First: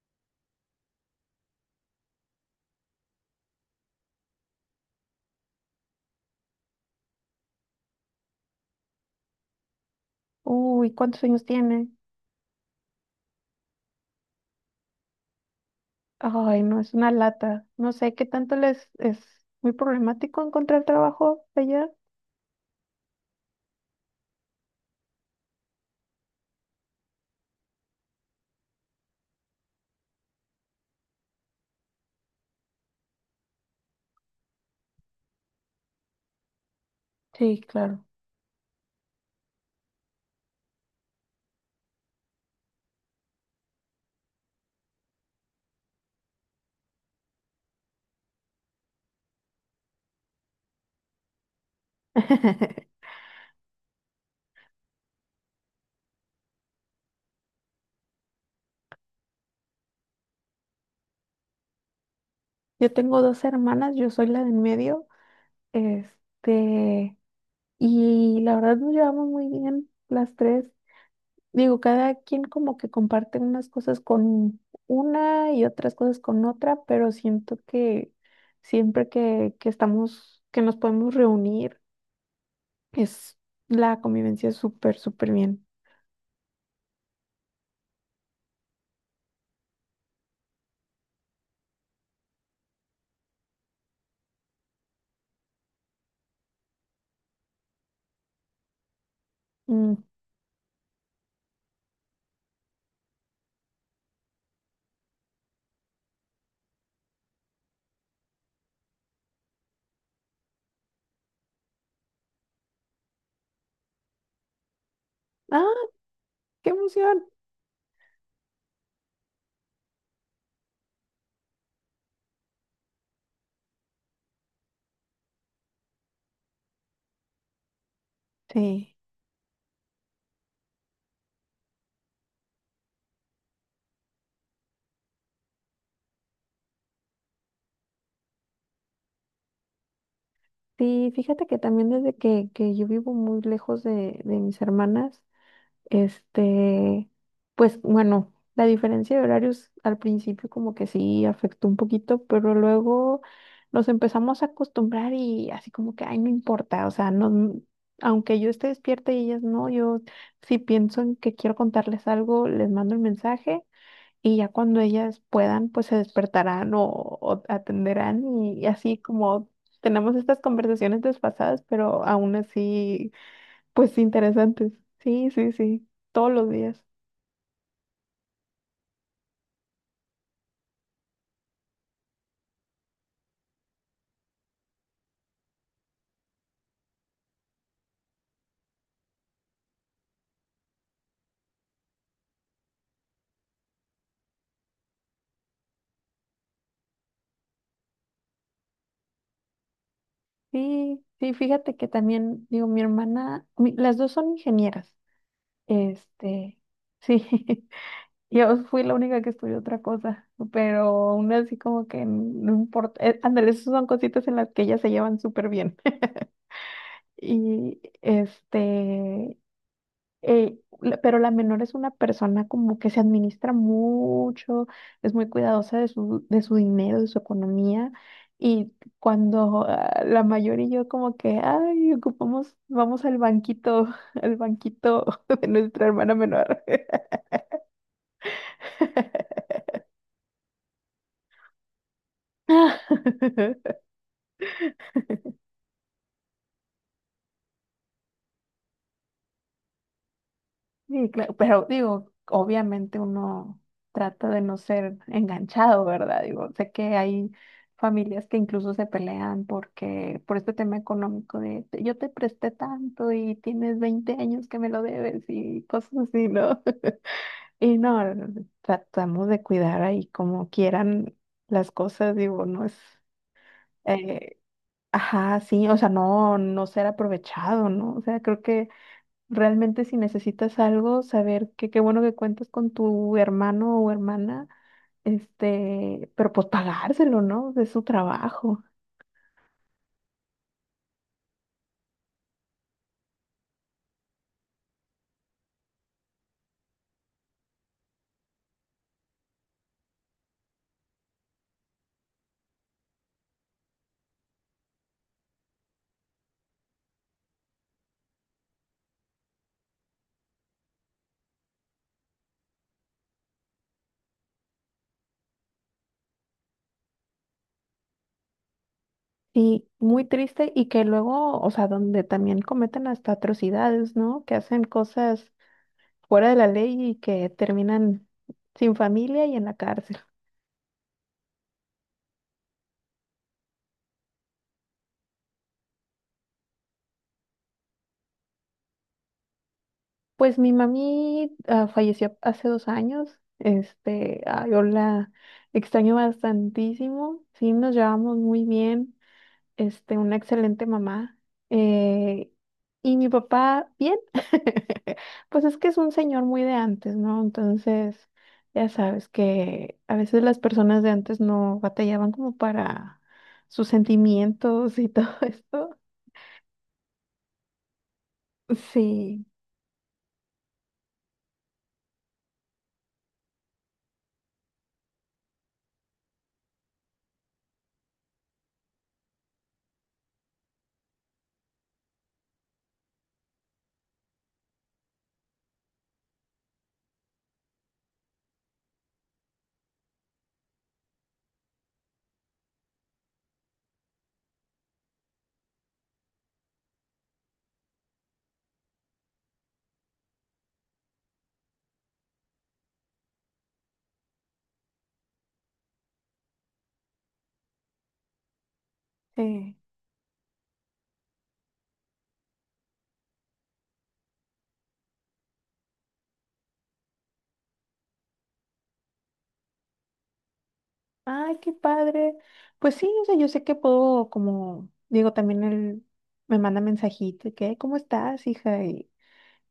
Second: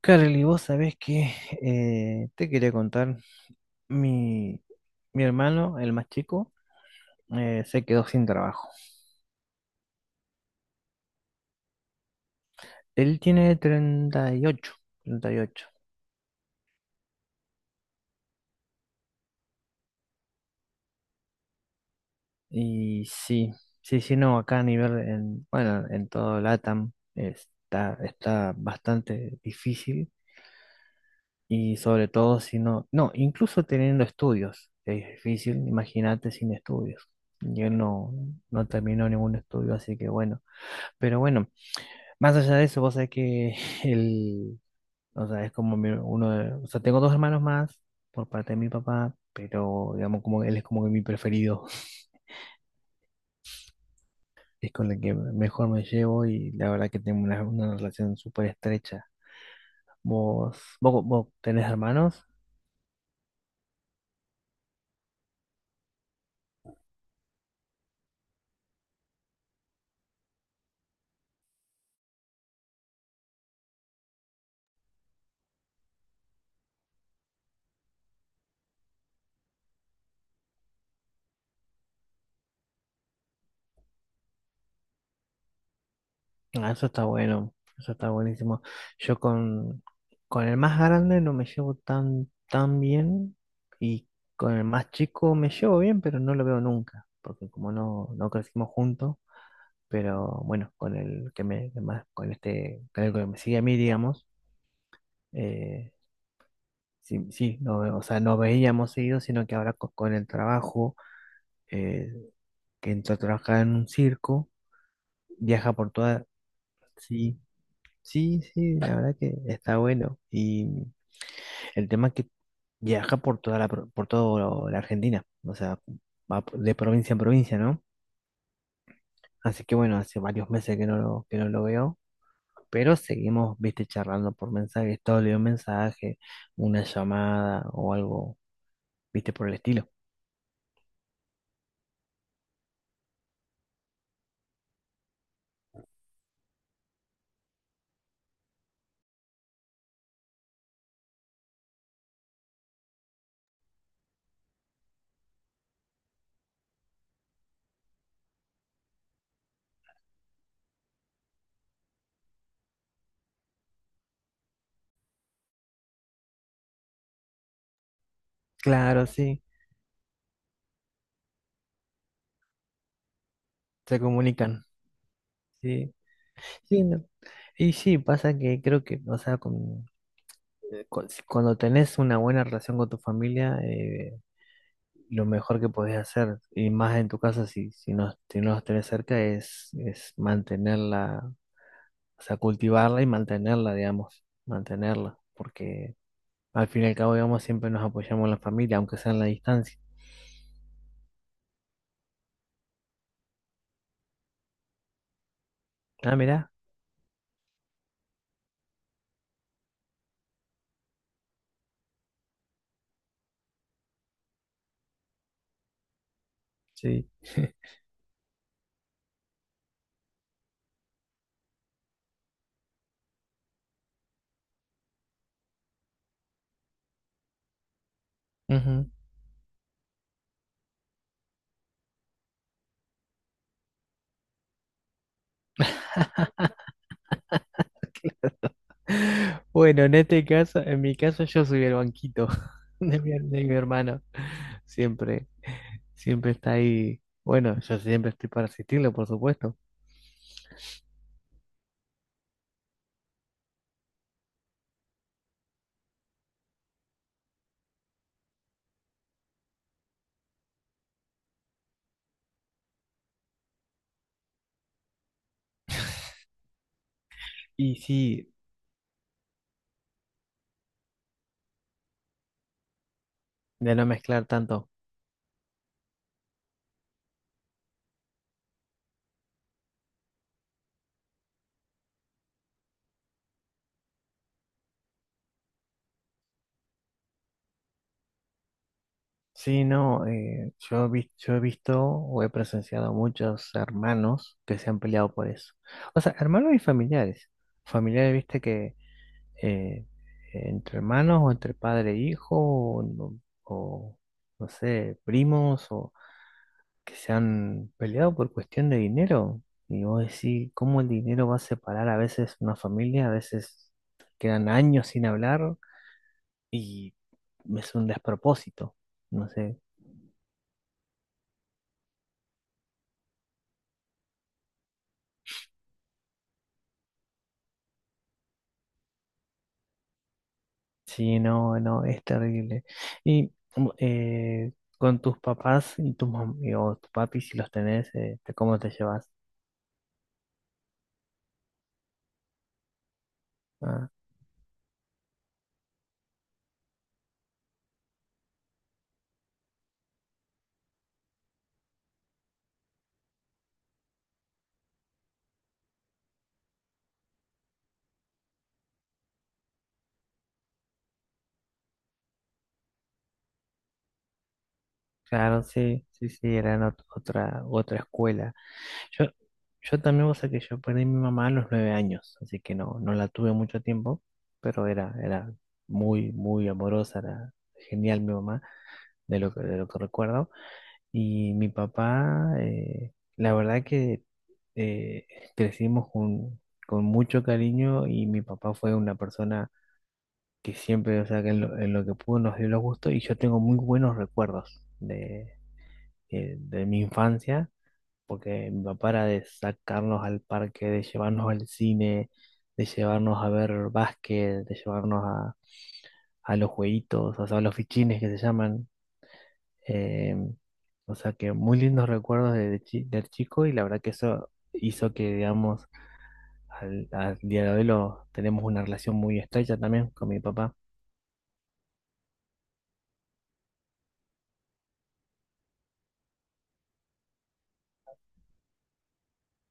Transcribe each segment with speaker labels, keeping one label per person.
Speaker 1: Carly, vos sabés que te quería contar, mi, mi hermano, el más chico, se quedó sin trabajo.
Speaker 2: Uy, ¿cuántos años tiene?
Speaker 1: Él tiene 38, 38.
Speaker 2: Ay, no, es una lata. No sé qué tanto les es muy problemático encontrar trabajo allá.
Speaker 1: Y sí, sí, sí, no, acá a nivel, en, bueno, en todo LATAM está, está bastante difícil. Y sobre todo si no, no, incluso teniendo estudios, es difícil, imagínate sin estudios.
Speaker 2: Sí,
Speaker 1: Yo
Speaker 2: claro.
Speaker 1: no, no terminó ningún estudio, así que bueno. Pero bueno. Más allá de eso, vos sabés que el, o sea, uno de, o sea, tengo dos hermanos más por parte de mi papá, pero digamos como él es como que mi preferido, es con el que mejor me llevo y la verdad que tengo una relación súper estrecha. Vos tenés hermanos.
Speaker 2: Yo tengo dos hermanas, yo soy la de en medio, este, y la verdad nos llevamos muy bien las tres. Digo, cada quien como que comparte unas cosas con una y otras cosas con otra, pero siento que siempre que estamos, que nos podemos reunir, Es la convivencia es súper, súper bien.
Speaker 1: Ah, eso está bueno, eso está buenísimo. Yo con el más grande no me llevo tan, tan bien y con el más chico me llevo bien, pero no lo veo nunca, porque como no, no crecimos juntos.
Speaker 2: Mm.
Speaker 1: Pero bueno, con este, con el que me sigue a mí, digamos, eh, sí, sí, no, o sea, no veíamos seguido, sino que ahora con el trabajo, eh, que entró a trabajar en un circo,
Speaker 2: Ah,
Speaker 1: viaja por toda,
Speaker 2: qué emoción.
Speaker 1: sí, sí, sí, la verdad que está bueno, y el tema es que viaja por toda la, por toda la Argentina, o sea, va de provincia en provincia, ¿no?
Speaker 2: Sí,
Speaker 1: Así que bueno, hace varios meses que que no lo veo. Pero seguimos, viste, charlando por mensajes, todo le un mensaje, una llamada o algo, viste, por el estilo.
Speaker 2: sí, fíjate que también desde que yo vivo muy lejos de mis hermanas, este, pues bueno, la diferencia de horarios al principio como que sí afectó un poquito, pero luego nos empezamos a acostumbrar y así como que, ay, no importa, o sea, no, aunque yo esté despierta y ellas no, yo si pienso en que quiero contarles algo, les mando el mensaje y ya cuando ellas puedan, pues se despertarán o atenderán y así
Speaker 1: Claro, sí,
Speaker 2: como tenemos estas conversaciones desfasadas, pero aún así pues
Speaker 1: se comunican.
Speaker 2: interesantes. Sí, sí, sí.
Speaker 1: Sí,
Speaker 2: Todos los
Speaker 1: sí,
Speaker 2: días.
Speaker 1: no. Y sí, pasa que creo que, o sea, cuando tenés una buena relación con tu familia, lo mejor que podés hacer, y más en tu casa si, si no, si no los tenés cerca, es mantenerla, o sea, cultivarla y mantenerla, digamos, mantenerla, porque al fin y al cabo, digamos, siempre nos apoyamos en la familia, aunque sea en la distancia.
Speaker 2: Sí, sí, fíjate que también, digo, mi hermana, las dos son ingenieras.
Speaker 1: Ah, mirá,
Speaker 2: Este, sí, yo fui la única que estudió otra cosa, pero aún así como que no importa. Ándale, esas son cositas en las que ellas se llevan súper bien.
Speaker 1: sí.
Speaker 2: Y este, pero la menor es una persona como que se administra mucho, es muy cuidadosa de su dinero, de su economía. Y
Speaker 1: Ujú.
Speaker 2: cuando la mayor y yo como que, ay, ocupamos, vamos al banquito, al banquito de nuestra hermana menor.
Speaker 1: Bueno, en este caso, en mi caso, yo soy el banquito de mi hermano. Siempre, siempre está ahí. Bueno, yo siempre estoy para asistirlo, por supuesto.
Speaker 2: Sí, claro, pero digo, obviamente uno trata de no ser enganchado, ¿verdad? Digo, sé que hay familias que incluso se pelean porque por este tema económico de yo te presté tanto y tienes 20 años que me lo debes y cosas así, ¿no?
Speaker 1: Y
Speaker 2: Y no,
Speaker 1: sí,
Speaker 2: tratamos de cuidar ahí como quieran las cosas, digo, no es,
Speaker 1: de no mezclar
Speaker 2: eh,
Speaker 1: tanto.
Speaker 2: ajá, sí, o sea, no, no ser aprovechado, ¿no? O sea, creo que realmente si necesitas algo, saber que qué bueno que cuentas con tu hermano o hermana, este, pero pues pagárselo, ¿no? De su trabajo.
Speaker 1: Sí, no, yo, yo he visto o he presenciado muchos hermanos que se han peleado por eso. O sea, hermanos y familiares. Familiares, viste, que eh, entre hermanos o entre padre e hijo o, no sé, primos o que se han peleado por cuestión de dinero. Y vos decís, ¿cómo el dinero va a separar a veces una familia? A veces quedan años sin hablar y es un despropósito. No sé,
Speaker 2: Y muy triste y que luego, o sea, donde también cometen hasta atrocidades, ¿no? Que hacen cosas fuera de la ley y que terminan sin familia y en la cárcel.
Speaker 1: sí, no, no, es terrible. Y con tus papás y tus mam- y- o tus papis, si los tenés, ¿cómo te llevas?
Speaker 2: Pues mi mami falleció hace 2 años,
Speaker 1: Ah,
Speaker 2: este, yo la extraño bastantísimo, sí, nos llevamos muy bien. Este, una excelente mamá. eh, y mi papá, bien. Pues es que es un señor muy de antes, ¿no? Entonces, ya sabes que a veces las personas de antes no batallaban como para sus sentimientos y todo
Speaker 1: claro,
Speaker 2: esto.
Speaker 1: sí, sí, sí, era otra, otra escuela. Yo,
Speaker 2: Sí,
Speaker 1: yo también, o sea, que yo perdí a mi mamá a los 9 años, así que no, no la tuve mucho tiempo, pero era, era muy, muy amorosa, era genial mi mamá, de lo que recuerdo. Y mi papá, la verdad que eh, crecimos con mucho cariño y mi papá fue una persona que siempre, o sea, que en lo que pudo nos dio los gustos y yo tengo muy buenos recuerdos de mi infancia, porque mi papá era de sacarnos al parque, de llevarnos al cine, de llevarnos a ver básquet, de llevarnos a los jueguitos, o sea, a los fichines que se llaman.
Speaker 2: sí.
Speaker 1: eh, o sea que muy lindos recuerdos de, del chico y la verdad que eso hizo que, digamos, al, al día de hoy lo, tenemos una relación muy estrecha también con mi papá.
Speaker 2: Ay, qué padre. Pues sí, o sea, yo sé que puedo, como digo, también él me manda mensajito, y que, ¿cómo estás, hija?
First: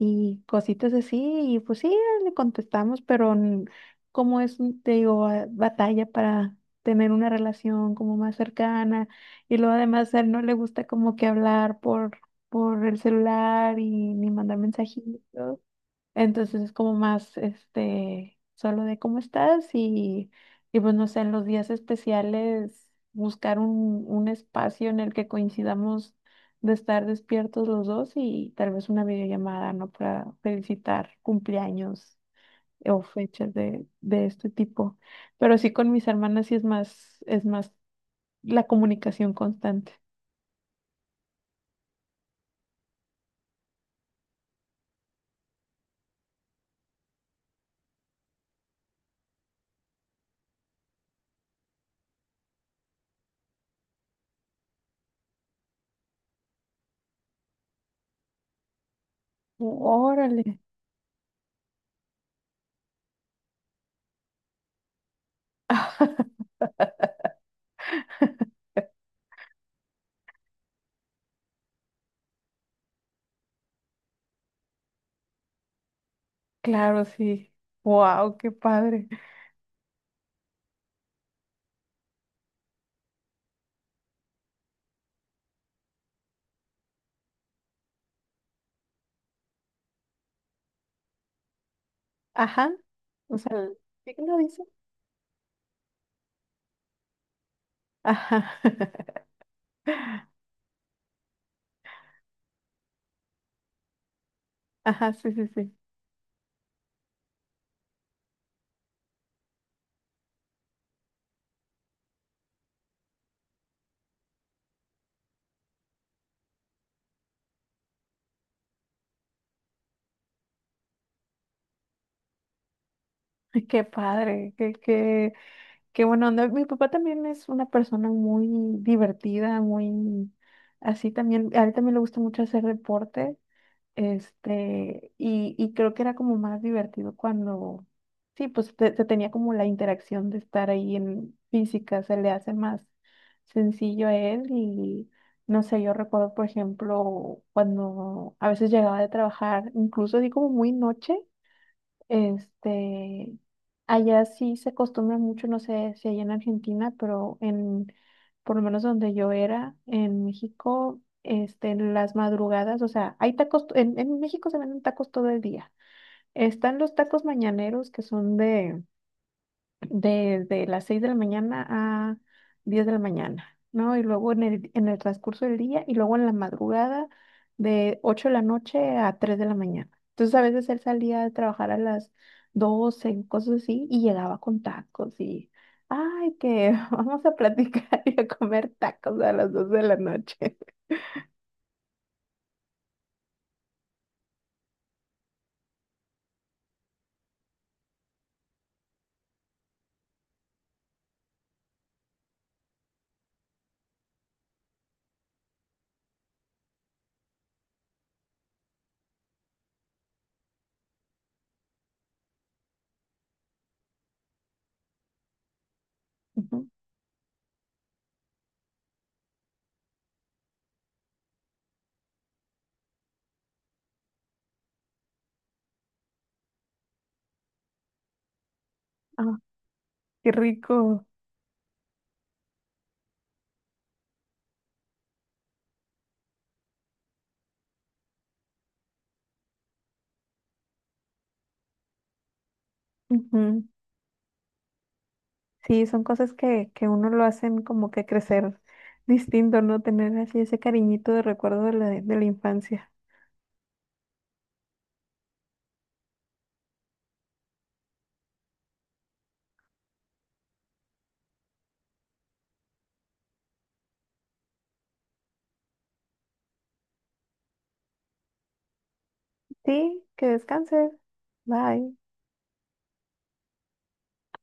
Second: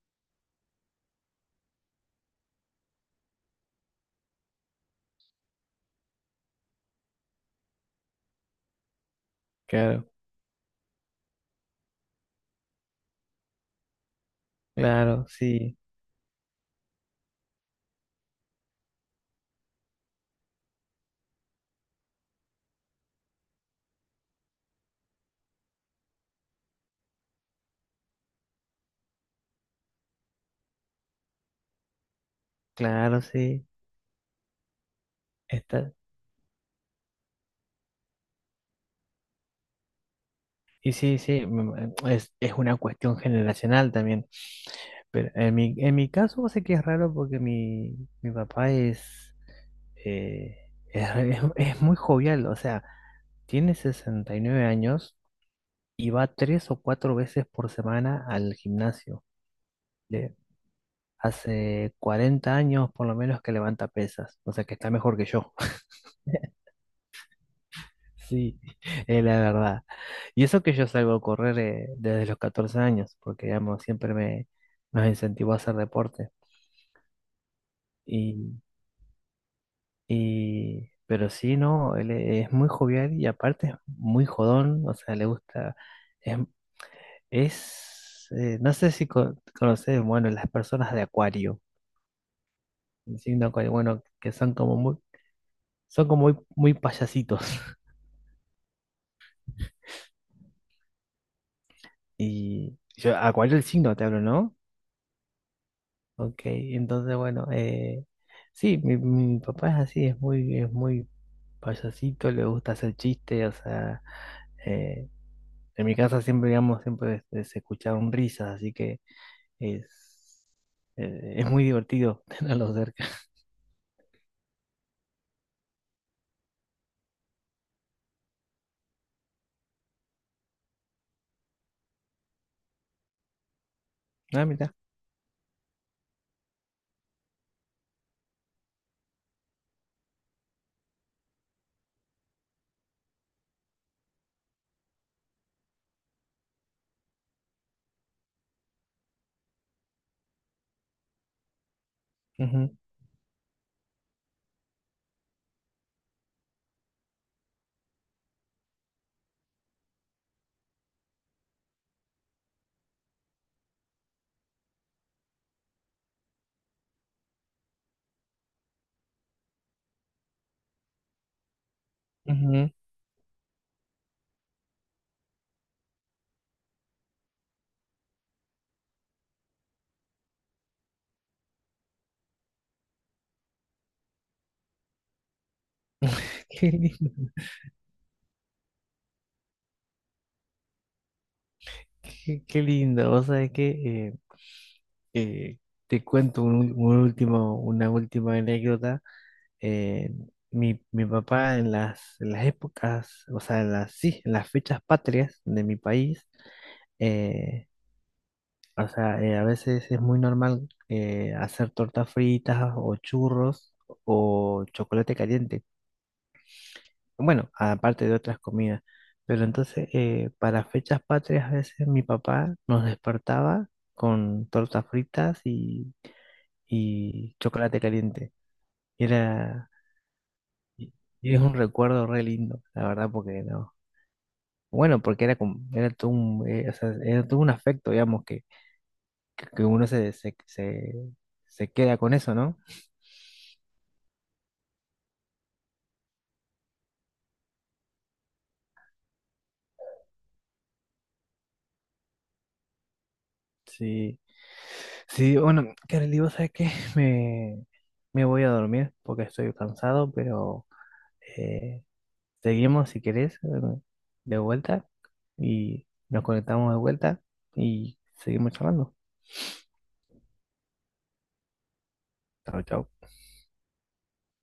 Speaker 2: Y cositas así, y pues sí, le contestamos, pero como es, te digo, batalla para tener una relación como más cercana, y luego
Speaker 1: Claro,
Speaker 2: además a él no le gusta como que hablar por el celular y ni mandar
Speaker 1: claro,
Speaker 2: mensajitos.
Speaker 1: sí,
Speaker 2: Entonces es como más, este, solo de cómo estás y pues no sé, en los días especiales buscar un espacio en el que coincidamos de estar despiertos los dos y tal vez una videollamada, ¿no? Para felicitar cumpleaños o
Speaker 1: claro,
Speaker 2: fechas
Speaker 1: sí.
Speaker 2: de este tipo. Pero sí con
Speaker 1: Está,
Speaker 2: mis hermanas sí es más la comunicación constante.
Speaker 1: y sí, sí, es una cuestión generacional también. Pero en mi caso sé que es raro porque mi papá eh, es, es muy jovial, o sea, tiene 69 años y va tres o cuatro veces por semana al gimnasio. Le-
Speaker 2: Órale.
Speaker 1: hace 40 años por lo menos que levanta pesas, o sea que está mejor que yo. Sí, es la verdad. Y eso que yo salgo a correr desde los 14 años, porque digamos, siempre me nos incentivó a hacer deporte.
Speaker 2: Claro, sí. Wow, qué
Speaker 1: Y,
Speaker 2: padre.
Speaker 1: pero sí, no, él es muy jovial y aparte es muy jodón, o sea, le gusta, es, es, no sé si conoces, bueno, las personas de Acuario,
Speaker 2: Ajá.
Speaker 1: el
Speaker 2: O
Speaker 1: signo
Speaker 2: sea,
Speaker 1: Acuario,
Speaker 2: el-
Speaker 1: bueno,
Speaker 2: ¿sí que
Speaker 1: que
Speaker 2: lo dice?
Speaker 1: son como muy, muy payasitos.
Speaker 2: Ajá.
Speaker 1: Y yo, Acuario el signo te hablo, ¿no?
Speaker 2: Ajá, sí, sí, sí.
Speaker 1: Ok, entonces bueno, sí, mi papá es así, es muy payasito, le gusta hacer chistes, o sea, eh, en mi casa siempre, digamos, siempre se escucharon risas, así que es, es muy divertido tenerlo cerca.
Speaker 2: Ay, qué padre, qué, qué, qué buena onda. Mi papá también es una persona muy divertida, muy así también. A él también le gusta mucho hacer deporte.
Speaker 1: Ah, mira.
Speaker 2: Este, y creo que era como más divertido cuando, sí, pues se tenía como la interacción de estar ahí en física, se le hace más sencillo a él y no sé, yo recuerdo, por ejemplo, cuando a veces llegaba de trabajar, incluso así como muy noche.
Speaker 1: Ujú,
Speaker 2: Este, allá sí se acostumbra mucho, no sé si allá en Argentina, pero en, por lo menos donde yo era, en México, este, en las madrugadas, o sea, hay tacos, en México se venden tacos todo el día. Están los tacos mañaneros que son de desde las 6 de la mañana a
Speaker 1: ujú.
Speaker 2: 10 de la mañana, ¿no? Y luego en el transcurso del día y luego en la madrugada de 8 de la noche a 3 de la mañana. Entonces a veces él salía de trabajar a las 12 cosas así, y llegaba con tacos y, ay, que
Speaker 1: Qué lindo,
Speaker 2: vamos a platicar y a comer tacos a las 12 de la noche.
Speaker 1: qué, qué lindo. Vos sabés que eh, eh, te cuento un último, una última anécdota. eh, mi, mi papá en las épocas, o sea, en las, sí, en las fechas patrias de mi país, eh, o sea, a veces es muy normal hacer tortas fritas o churros o chocolate caliente.
Speaker 2: Ujú.
Speaker 1: Bueno, aparte de otras comidas. Pero entonces, para fechas patrias, a veces mi papá nos despertaba con tortas fritas y chocolate caliente.
Speaker 2: Ah,
Speaker 1: Era,
Speaker 2: qué
Speaker 1: Y
Speaker 2: rico.
Speaker 1: y es un recuerdo re lindo, la verdad, porque no. Bueno, porque era como, era todo un, o sea, era todo un afecto, digamos, que, que uno se, se, se, se queda con eso, ¿no?
Speaker 2: Ujú. Sí, son cosas que uno lo hacen como que crecer distinto, ¿no? Tener así ese cariñito de recuerdo de la infancia.
Speaker 1: Sí, sí, bueno, Kareli, vos sabés que me, me voy a dormir porque estoy cansado, pero eh, seguimos si querés de vuelta y nos conectamos de vuelta y seguimos charlando.
Speaker 2: Sí, que descanses. Bye.
Speaker 1: Chao, chao.